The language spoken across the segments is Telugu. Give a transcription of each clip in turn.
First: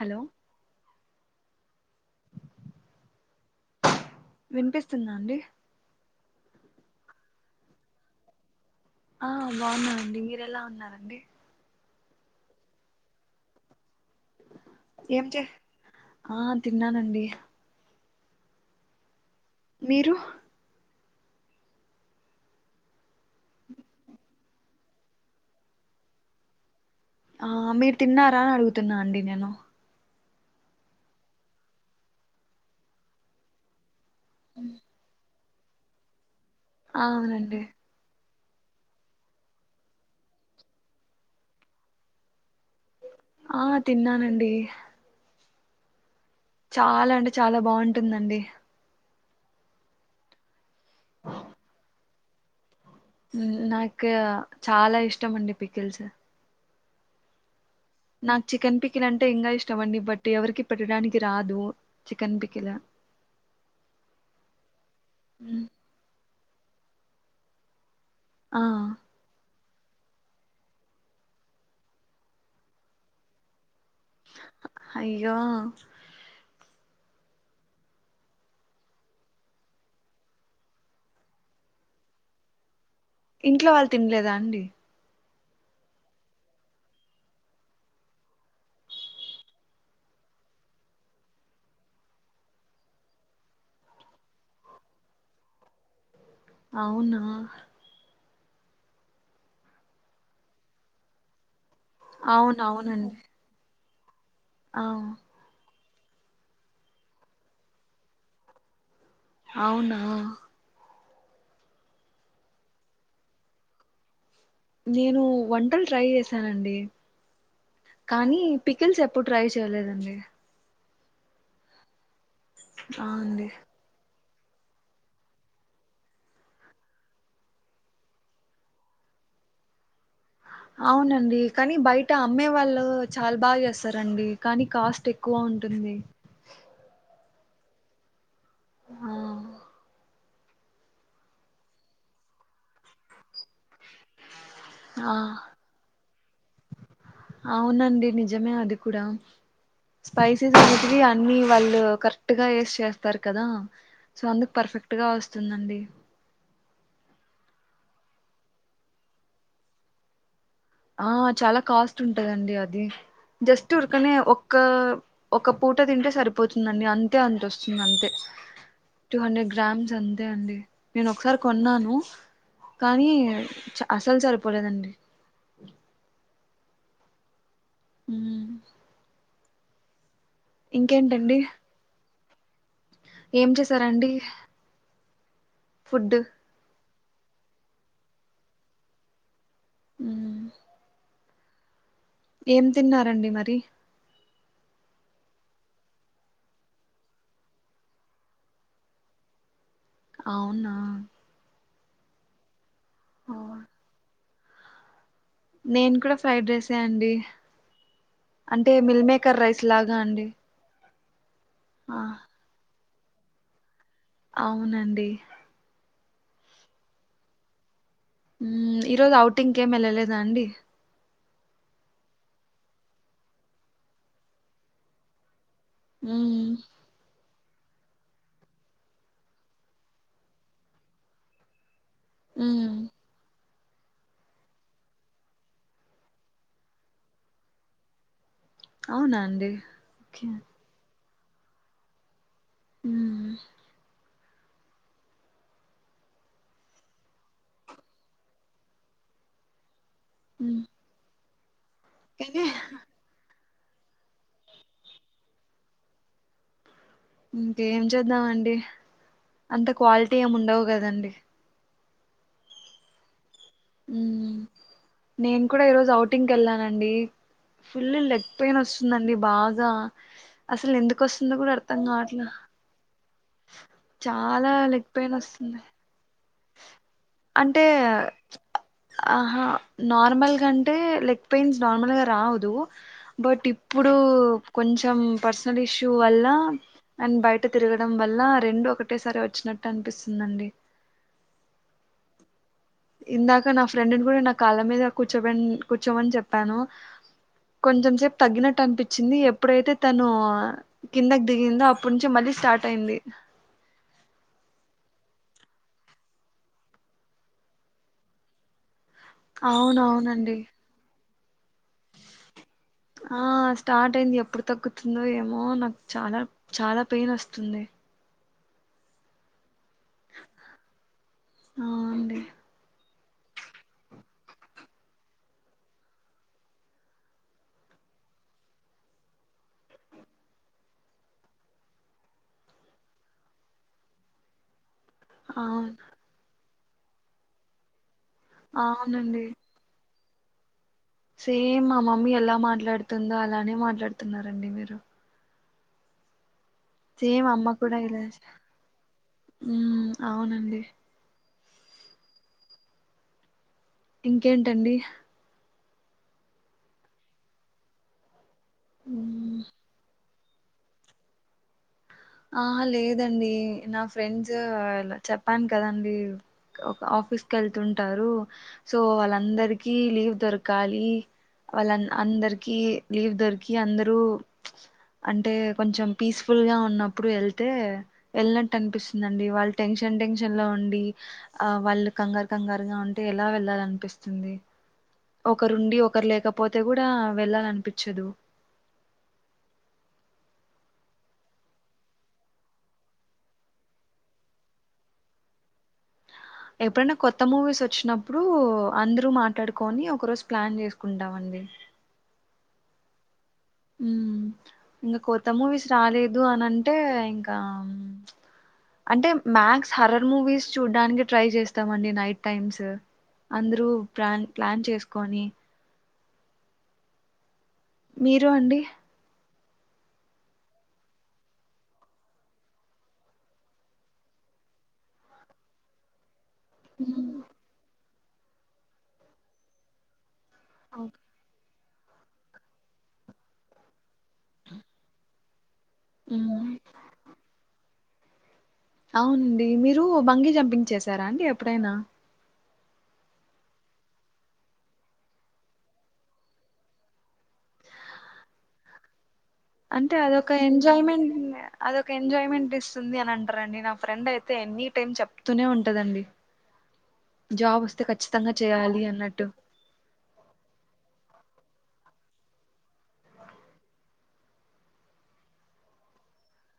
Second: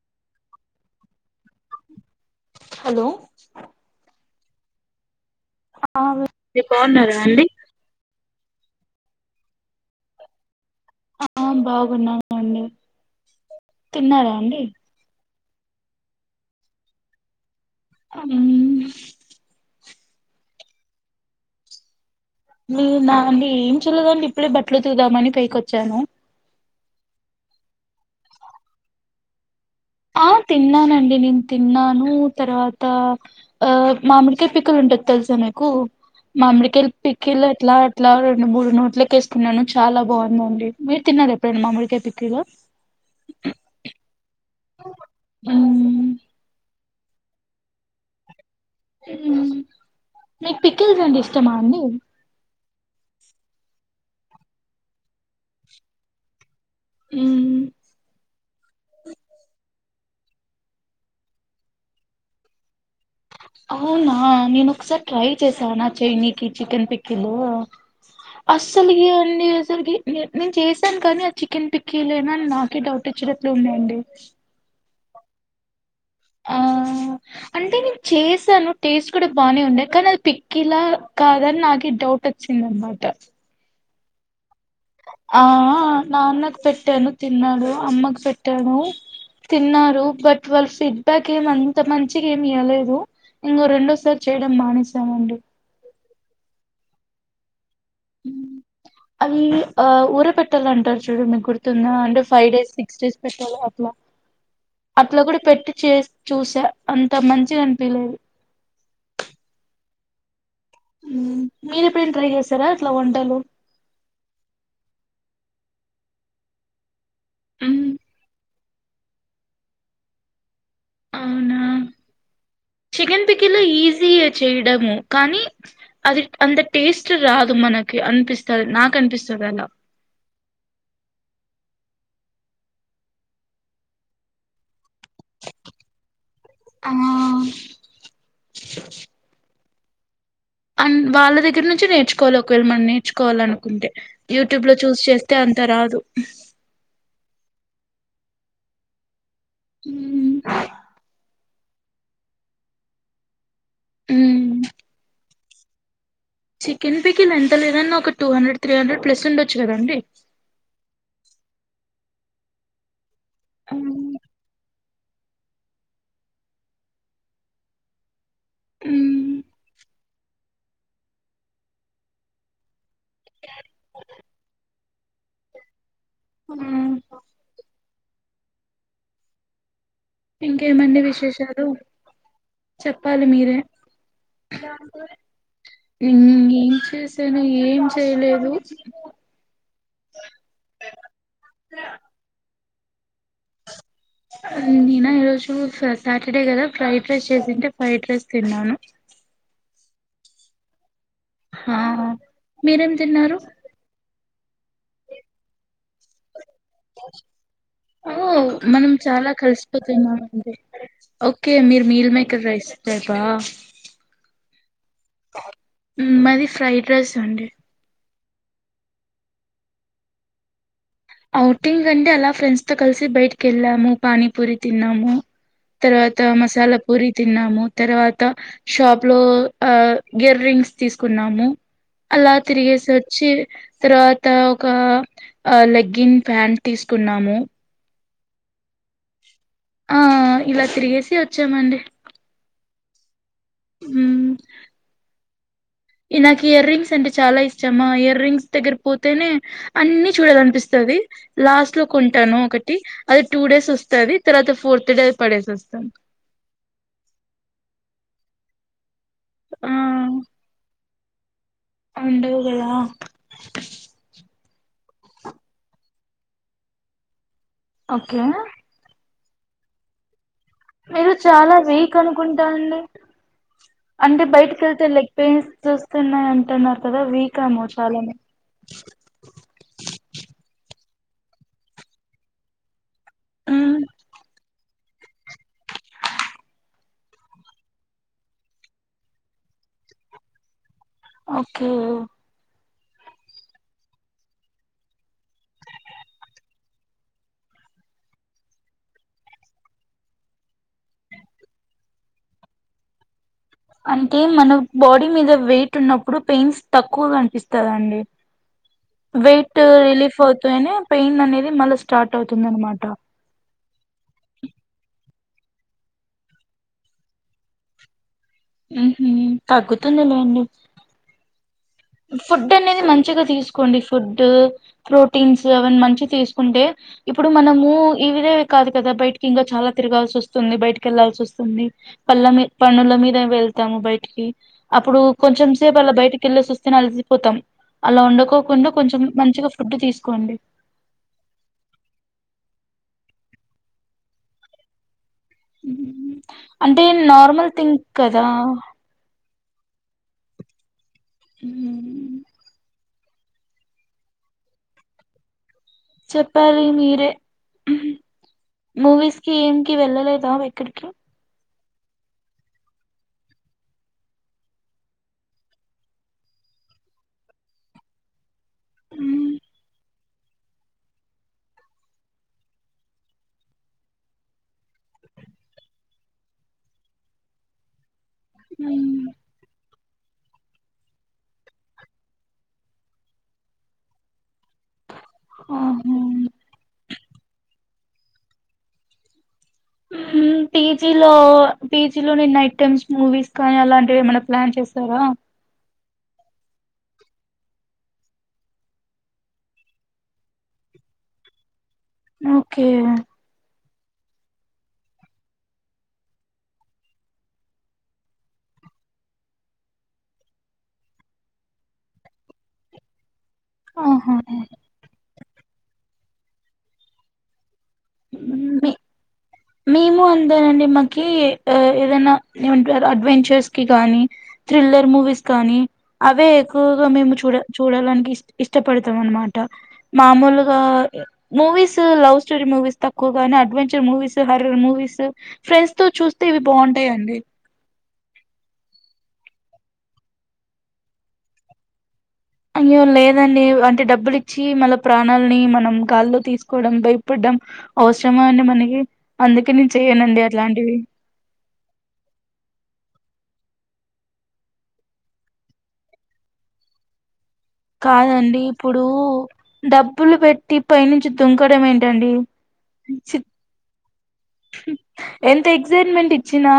హలో హలో వినిపిస్తుందా అండి? ఆ మీర్ బాగున్నారా అండి? ఆ బాగున్నాండి. మీరెలా ఉన్నారు? ఆ బావ్ ఉన్నాను, తిన్నారా అండి? ఆ తిన్నానండి ఉహ్ మీరు నేనా అంటే ఏం చల్లేదు అండిప్పుడే బట్ అట్లు తిందామని పైకివచ్చను ఆ మీరు తిన్నారా అని అడుగుతున్నా అండి నేను ఆ తిన్నానండి. నేను తిన్నాను తర్వాత ఆ మామిడికాయ పికిల్ ఉంటది తెలుస మిక్ కు మడికాయల పికిల్ అవునండి ఎట్లా అట్లా నేను మూడు నోట్లక వేసుకున్నాను చాలా బాగుందండి. మీరు తిన్నారా ఎప్పుడైనా మామిడికాయ పైకులు? ఆ తినను ఆన్ డి ఉహ్ చాలా అంటే చాలా బాగుంటుందండి ఉహ్ పికిల్స్ అంటే ఇష్టమా అండి ఉహ్ నాకు చాలా ఇష్టం అండి పికిల్స్. ఉహ్ నాకు చికెన్ పికిల్ అంటే ఇంగ ఇష్టం అండి, బట్ ఎవరికి పెట్టడానికి రాదు చికెన్ పికిల్ అవునా నేను ఒకసారి ట్రై చేసాను చైయినీకి చికెన్ పిక్కిలు ఆ అస్సలుకి అన్ని తేస్ రికి నేను చేశాను కానీ ఆది చికెన్ పిక్కీలేనా అని నాకే డౌట్ ఇచ్చినట్లు ఉందిండి అయ్యో ఆ అంటే నేను చేసాను టేస్ట్ కూడా బానే ఉండే కానీ అది పిక్కిలా కాదని నాకే డౌట్ వచ్చింది అనమాట ఇంట్లో వాళ్ళు తినలేదా అండి ఆ ఆ నాన్నకు పెట్టాను తిన్నాడు అమ్మకు పెట్టాను తిన్నారు బట్ వాళ్ళ ఫీడ్బ్యాక్ ఏమింత మంచిగా ఏమి యివ్వలేదు ఇంక రెండోసారి చేయడం మానేసామండి అవునా అవి ఆ ఊర పెట్టాలంటారు చూడు మీకు గుర్తు తుందా అంటే ఫైవ్ అవును డేస్ పిక్స్ అవునండి చేసి పెట్టాల ఇలా ఆ అట్లా కూడా పెట్టి చే చూసా అంత మంచిగా అనిపియలేదు అవునా మీరేప్పుడేన ట్రై చేసారా ఇట్లా వంటలు నేను వంటలు ట్రై చేశానండి మ్మ్. కానీ పికెల్స్ ఎప్పుడు ట్రై చేయలేదండి అవునా చికెన్ అవునండి పికెల్ ఈసియే చేయడము కానీ అది అంత టేస్ట్ రాదు మనకి అనిపిస్తది నాకు అనిపిస్తది అలా అవునండి కానీ బయట అమ్మే వాళ్ళు చాలా బాగా చేస్తారండి కానీ కాస్ట్ ట్ ఎక్కువ ఉంటుంది ఆ ఆ అ వాళ్ళ దగ్గర నుంచి నేర్చుకోవాలి ఒకవేళ మనం నేర్చుకోవాలి అనుకుంటే యూట్యూబ్ లో చూసి ఆ చేస్తే అంత రాదు అవునండి నిజమే అది కూడా స్పైసీస్ అనేటివి అన్ని ఉ వాళ్ళు కరెక్ట్ గా ఏసి చేస్తారు కదా సో ఉమ్ అందుకు పర్ఫెక్ట్ గా ఓస్ వస్తుందండి చికెన్ పికిీలు ఎంత లేదన్నా ఒక two hundred three hundred plus ఉండొచ్చు కదా అండి ఆ చాలా కాస్ట్ ఉంటదండి అది జస్ట్ ఊరకనే ఒక్క ఒక పూట తింటే సరిపోతుందండి అంతే అంత వస్తుంది అంతే టూ మ్మ్. హండ్రెడ్ గ్రామ్స్ అంతే అండి నేను ఒకసారి కొన్నాను కానీ అసలు సరిపోలేదండి హమ్ హ ఇంకేమండి విశేషాలు చెప్పాలి ఏం మీరే చేసారండి ఫుడ్ ఏం చే నిను ఏం చేయలేదు అ అ ఏం తిన్నారండి మరి నేనా ఈ రోజు సాటర్డే కదా ఫ్రైడ్ రైస్ చేసింటే ఫ్రైడ్ రైస్ తిన్నాను అవునా ఆా మీరేం ఆ, తిన్నారు నేను కూడా ఫ్రైడ్ రైసే అండి ఓ అంటే మనం మిల్ చాలా మేకర్ రైస్ లాగా కలిసిపోతున్నాము అండి ఓకే మీరు ఆ, మీల్ మేకర్ రైస్ చెపా అవునండి మాది ఫ్రైడ్ రైస్ అండి ఈరోోజు ఔటింగ్ కి ఎం వెళ్ళలేదా అండి అఔటింగ్ అంటే అలా ఫ్రెండ్స్ తో కలిసి బయటికి వెళ్ళాము పానీపూరి తిన్నాము తర్వాత మ్మ్ మసాలా పూరి తిన్నాము తర్వాత షాప్ లో ఆ ఇయర్ రింగ్స్ తీసుకున్నాము అలాా మ్మ్ తిరిగిే సి వచ్చి తర్వాత ఒక లైక్ గిన్ ఫ్యాంట్ తీసుకున్నాము అవునా అండి ఆ ఓకే ఇలా తిరిగేసి వచ్చామండి ఉ ఈ నాకు ఇయర్ రింగ్స్ అంటే చాలా ఇష్టము ఆ ఇయర్ రింగ్స్ దగ్గర పోతేనే అన్నిీ చూడాల మ్మ్ అనిపిస్థాది లాస్ట్ లో కొంటాను కానీ ఒకటి అది టూ డేస్ వస్తది తర్వాత ఫోర్త్ డే ఆది పడేస్ వస్త ఏం చేద్దామండి అంత ఆ క్వాలిటీ ఏం ఉండవు కదండి ఉండవు గదా మ్మ్ నేను కూడా ఈరోోజు అఔటింగ్ కి వెళ్ళానండి ఫుల్ ఓకే లెగ్ పెయిన్ వస్తుందండి బాగా అసలు ఎందుకు మీరు వస్తుందో కూడా చాలా అర్థం వీక్ కావట్లా అనుకుంటా అండి అంటే చాలా బయటికి వెళ్తే లెగ్ పెయిన్ పెయిన్స్ వస్తుంది చూస్తున్నాయి అన్ అంటే ఆహా నార్మల్ గా అంటే టే లెగ్ పెయిన్స్ నార్మల్ గా రాదు బట్ ఇప్పుడు కొంచ్ కొంచెం పర్సనల్ ఇష్యూ వల్ల అండ్ బయట తిరగడం వల్ల రెండు ఒకటేసారి వచ్చినట్టు అనిపిస్తుందండి ఓకే ఇందాక నా ఫ్రెండ్ని కూడా నా కాళ్ళ మీద కూర్చో కూర్చోమని చెప్పాను కొంచెం సేపు తగ్గినట్టు అనిపించింది ఎప్పుడైతే తను కిందకి దిగిందో అప్పడు నుంచే మళ్ళీ స్టార్ట్ అయింది అంటే మన బాడీ మీద వెయిట్ ఉన్నప్పుడు పెయిన్స్ తక్కువ గా అనిపిస్తందండి వెయిట్ రిలీఫ్ అవునవునండి అవుతాయని పెయిన్ అనేది మళ్ళీ స్టార్ట్ అవుతుంది అనమాట ఆ స్టార్ట్ అయింది ఎప్పుడు తగ్గుతుందో ఏమో మో నాకు చాలా చాలా పెయిన్ వస్తుంది హ్మ్మ్ హు తగ్గుతుంది లేండి ఆ అండి ఫుడ్ అనేది మంచిగా తీసుకోండి ఫుడ్ ప్రోటీన్స్ అవన్నీ మంచి తీసుకుంటే ఇప్పుడు మనము ఇవిదే కాదు కదా బయటికి ఇంకా చాలా తిరగాల్సి వస్తుంది బయటికి వెళ్లాాల్సి వస్తుంది పళ్ళ మీ పన్నుల మీద వెళ్తాము బయటికి అప్పుడు కొంచెం అవును సేపు అలా బయకి వెళ్ళేసస్ రికినే అలసిపోతాం అలా ఉండకోకుండా కొంచెం అవునండి మంచిగా ఫుడ్ తీస్ కోండి సేమ్ మా మమ్మీ ఎలా మాట్లాడుతుందో అలానే మాట్లాడుతున్నారండి మీరు అంటే సేమ్ నార్మల్ థింక్ కదా హుమ్ అవునండి మ్మ్ ఇంకేంటండి చెప్పాలి మీరే మూవీస్ కి ఉమ్. ఏం కి వెళ్ళలేద్ గోవా ఎక్కడికి. ఆహ్ లేదండి నా ఫ్రెండ్స్ చెప్పాను కదండి ఒక ఆఫీస్ కేళ్తుంటారు. సో వాళ్ళందరికి లీవ్ దొరకాలి వాళ్ళ అందరికి లీవ్ దొరికి అందరు ప్చ్ అంటే కొంచెం పీస్ఫుల్ గా ఉన్న ఇప్పుడు వెళ్తే. వెళ్ళినట్టు అనిపిస్తుందండి వాళ్ళ టెన్షన్. టెన్షన్ టెన్షన్ లో ఉండి ఆ వాళ్ళు కంగారు కంగారు గా ఉంటే ఎలా వెళ్ళాలనిపిస్తుంది. ఒకరుండి ఒకరు ఆహా లేకపోతే కూడా వెళ్ళాలనిపించ్ చ్చదు. ఉమ్ పీజీలో పీజిలో నేను నైట్ టైమ్స్ మూవీస్ కానీ అలాంటివి ఏమైనా ప్లాన్ చేశార. ఎప్పుడైనా కొత్త మూవీస్ వచ్చినప్పుడు అందరూ మాట్లాడుకొని ఒక రోజు ప్లాన్ చేసుకుంటామండి. ఓకే ఉమ్ ఇంకా కొత్త మూవీస్ రాలేదు అని అంటే ఇంకా ప్చ్ అంటే మ్యాక్స్ హరర్ మూవీస్ చూడ్డానికి ట్రై చేస్తామండి నైట్ టైమ్స్. అందరూ ఆహా ప్లాన్ ప్లాన్ చేసుకొని. మీరు అండి. మీ మేము అంతేనండి మాకి ఏదైనా అడ్వెంచర్స్ కి కానీ థ్రిల్లర్ మూవీస్ కానీ అవే. ఎక్కువగా మేము ఉమ్, చూడ చూడాలనిపిస్ ఇష్టపడతాం అనమాట మామూలు ఆహ్ okay. Movies. Love story movies తక్కువగానే adventure movies. Horror movies. Friends తో చూస్తే ఇవి హ్మ్. బాగుంటాయండి. అవునండి. మీరు బంగి జంపింగ్ చేసారా అండి ఎప్పుడైనా అయ్యో లేదండి అంటే డబ్బులి ఇచ్చి మళ్ళ ప్రాణాలని మనం గాలిల్లో తీసుకోవడం భయపడ్డం అవసరమా అండి మనకి. అందుకే నేను అంటే చెయ్యనండి అదొక అట్లాంటివి ఎంజాయ్మెంట్. అదొ ఒక ఎంజాయ్మెంట్ ఇస్తుంది అని అంటారండి. నా ఫ్రెండ్ అయితే ఎనీ టైమ్ చెప్తూనే ఉంటదండి. జాబ్ వస్తే ఖచ్చితంగా కాదండి చేయాలి ఇప్పుడు అన్నట్టు డబ్బులు పెట్టి పైనుంచి. దుంకడం ఏంటండి. ఎంత ఎక్సైట్మెంట్ ఇచ్చినా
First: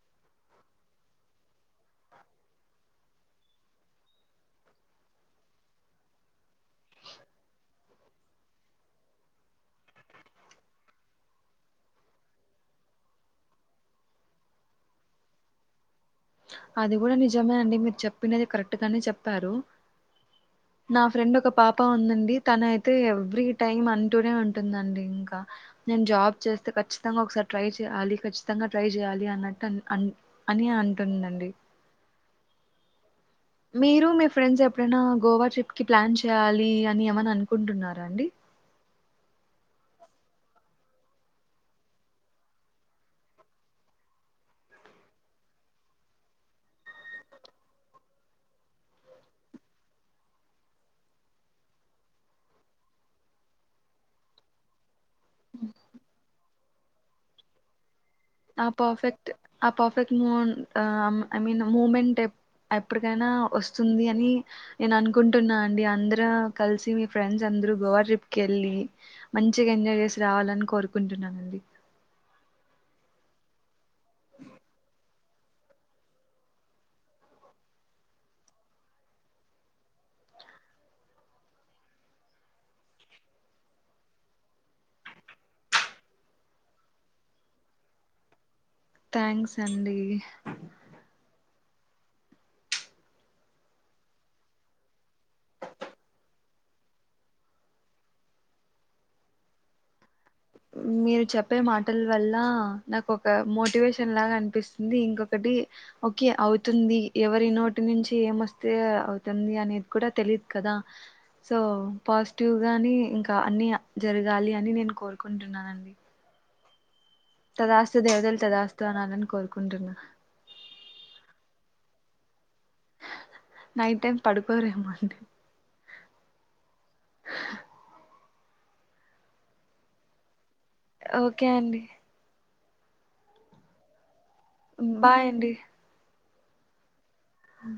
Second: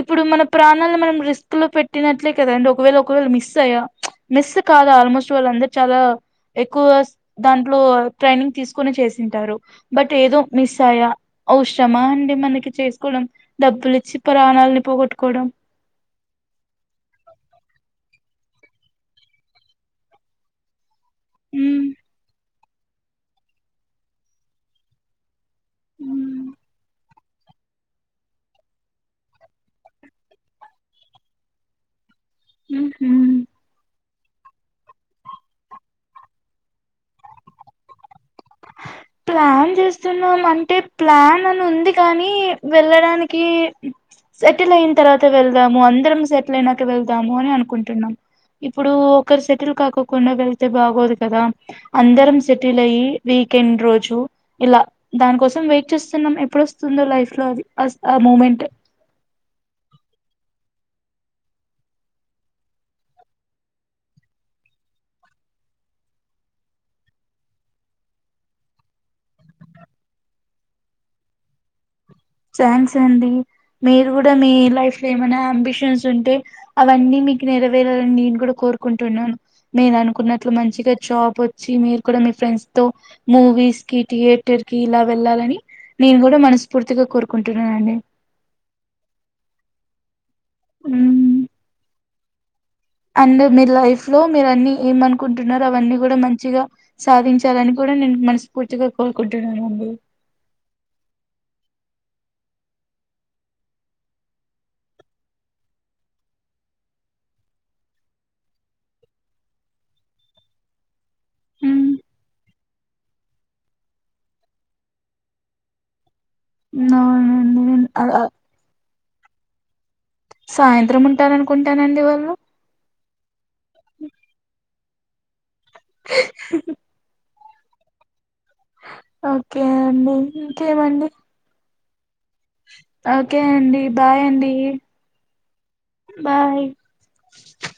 ఇప్పుడు మన ప్రాణాలను మనం రిస్క్ లో పెట్టినట్లే కదా అండి. ఒకవేళ ఒకవేళ మిస్ అయ్యా ప్చ్ మిస్ కాదా ఆల్మోస్ట్ వాళ్ళందరు చాలా ఎక్కువ దాంట్లో ట్రైనింగ్ తీసుకుని చేసింటారు బట్ ఏదో మిస్ అయ్యా. ఔషరమా అండి మనకి చేసుకోవడం డబ్బులిచ్చి ప్రాణాలని పోగొట్టుకోవడం. అది కూడా నిజమే అండి మీరు చెప్ ప్పినది కరెక్ట్ గానే చెప్పారు. నా ఫ్రెండ్ ఒక పాప ఉమ్ ఉందండి. తనయితే ఎవ్రీ టైమ్ అంటూనే ఉంటుందండి ఇంకా. నేను జాబ్ ఉమ్ చేస్తే కచ్చి ఖచ్చితంగా ఒకసారి ట్రై చేయాలి ఖచ్చితంగా ట్రై చేయాలి అన్నట్టు అను అని అంటుందండి. వేయ్ హూ ఉమ్. మీరు మీ ఫ్రెండ్స్ ఎప్పుడైనా గోవా ట్రిప్కి ప్లాన్ చేయ్యాలి అని ఏమన్నా అనుకుంటున్నారా అండి. ప్లాన్ చేస్తున్నాం అంటే ప్లాన్ అని ఉంది కానీ వెళ్ళడానికి సెటిల్ అయిన తర్వాత వెళ్దాము అందరం సెటిల్ అయినాక వెళ్దాము అని అనుకుంటున్నాం. ఇప్పుడు ఒకరు సెటిల్ కాకోకుండా వెళ్తే బాగోదు కదా అందరం సెటిల్ అయి వీకెండ్ రోజు. ఇలా దాని కోసం వెయిట్ చేస్తున్నాం ఏ ఎప్పుడు వస్తుందో లైఫ్ లో అస్ ఆ పర్ఫెక్ట్ ఆ పర్ఫెక్ట్ మూవ్ ఆ ఐ మీన్ మూమెంట్ ఎప్పటికైనా వస్తుంది అని నేను అనుకుంటున్నా అండి అందర కలిసి మీ ఫ్రెండ్స్ అందరుూ గోవా ట్రిప్కి వెళ్ళి మంచిగా ఎంజాయ్ చేసి రావాలని కోరుకుంటున్నానండి థ్యాంక్స్ అండి మీరు కూడా మీ లైఫ్ ఏమనా అంబిషన్స్ ఉంటే అవన్నీ మీకు నెరవేరాలని నేను కూడా కోరుకుంటున్నాను మీరు అనుకున్నట్లు మంచిగా జాబ్ వచ్చి మీరు కూడా మీ ఫ్రెండ్స్ తో మూవీస్ కి థియేటర్ కి ఇలా వెళ్ళాలని నేను కూడా మనస్ఫూర్తి ర్తుగా కోరుకుంటున్నానండి థ్యాంక్స్ అండి అ అండ్ మీరు లైఫ్ లో మీరు అన్ని ఏమనుకుంటున్నారు అవన్నీ కూడా మంచిగా సాధించాలని కూడా నేను మనస్ఫూర్తిగా కోరుకుంటున్నానండి మీరు చెప్పే మాటల వల్ల నాకు ఒక మోటివేషన్ లాగా అనిపిస్తుంది ఇంకొకటి ఓకే అవుతుంది ఎవరి నోటి నుంచి ఏమొస్తే అవుతుంది అనేది కూడా తెలియదు కదా సో మ్మ్. పాస్ ్య గాని ఇంకా అన్ని జరగాలి అని నేను కోరు నుకుంటున్నానండి అవునండి నేను తదాస్తు ఆ- ఆ దేవతలు తదాస్తు అనాలని కోరుకుంటున్నా సాయంత్రం ఉంటారనుకుంటానండి వాళ్ళు నైట్ టైం పడుకో రేమొ శ ఓకే అండి ఇంకేమండి ఓకే అండి ఓకే అండి బాయ్ అండి బబాయ్ అండి బాయ్ హ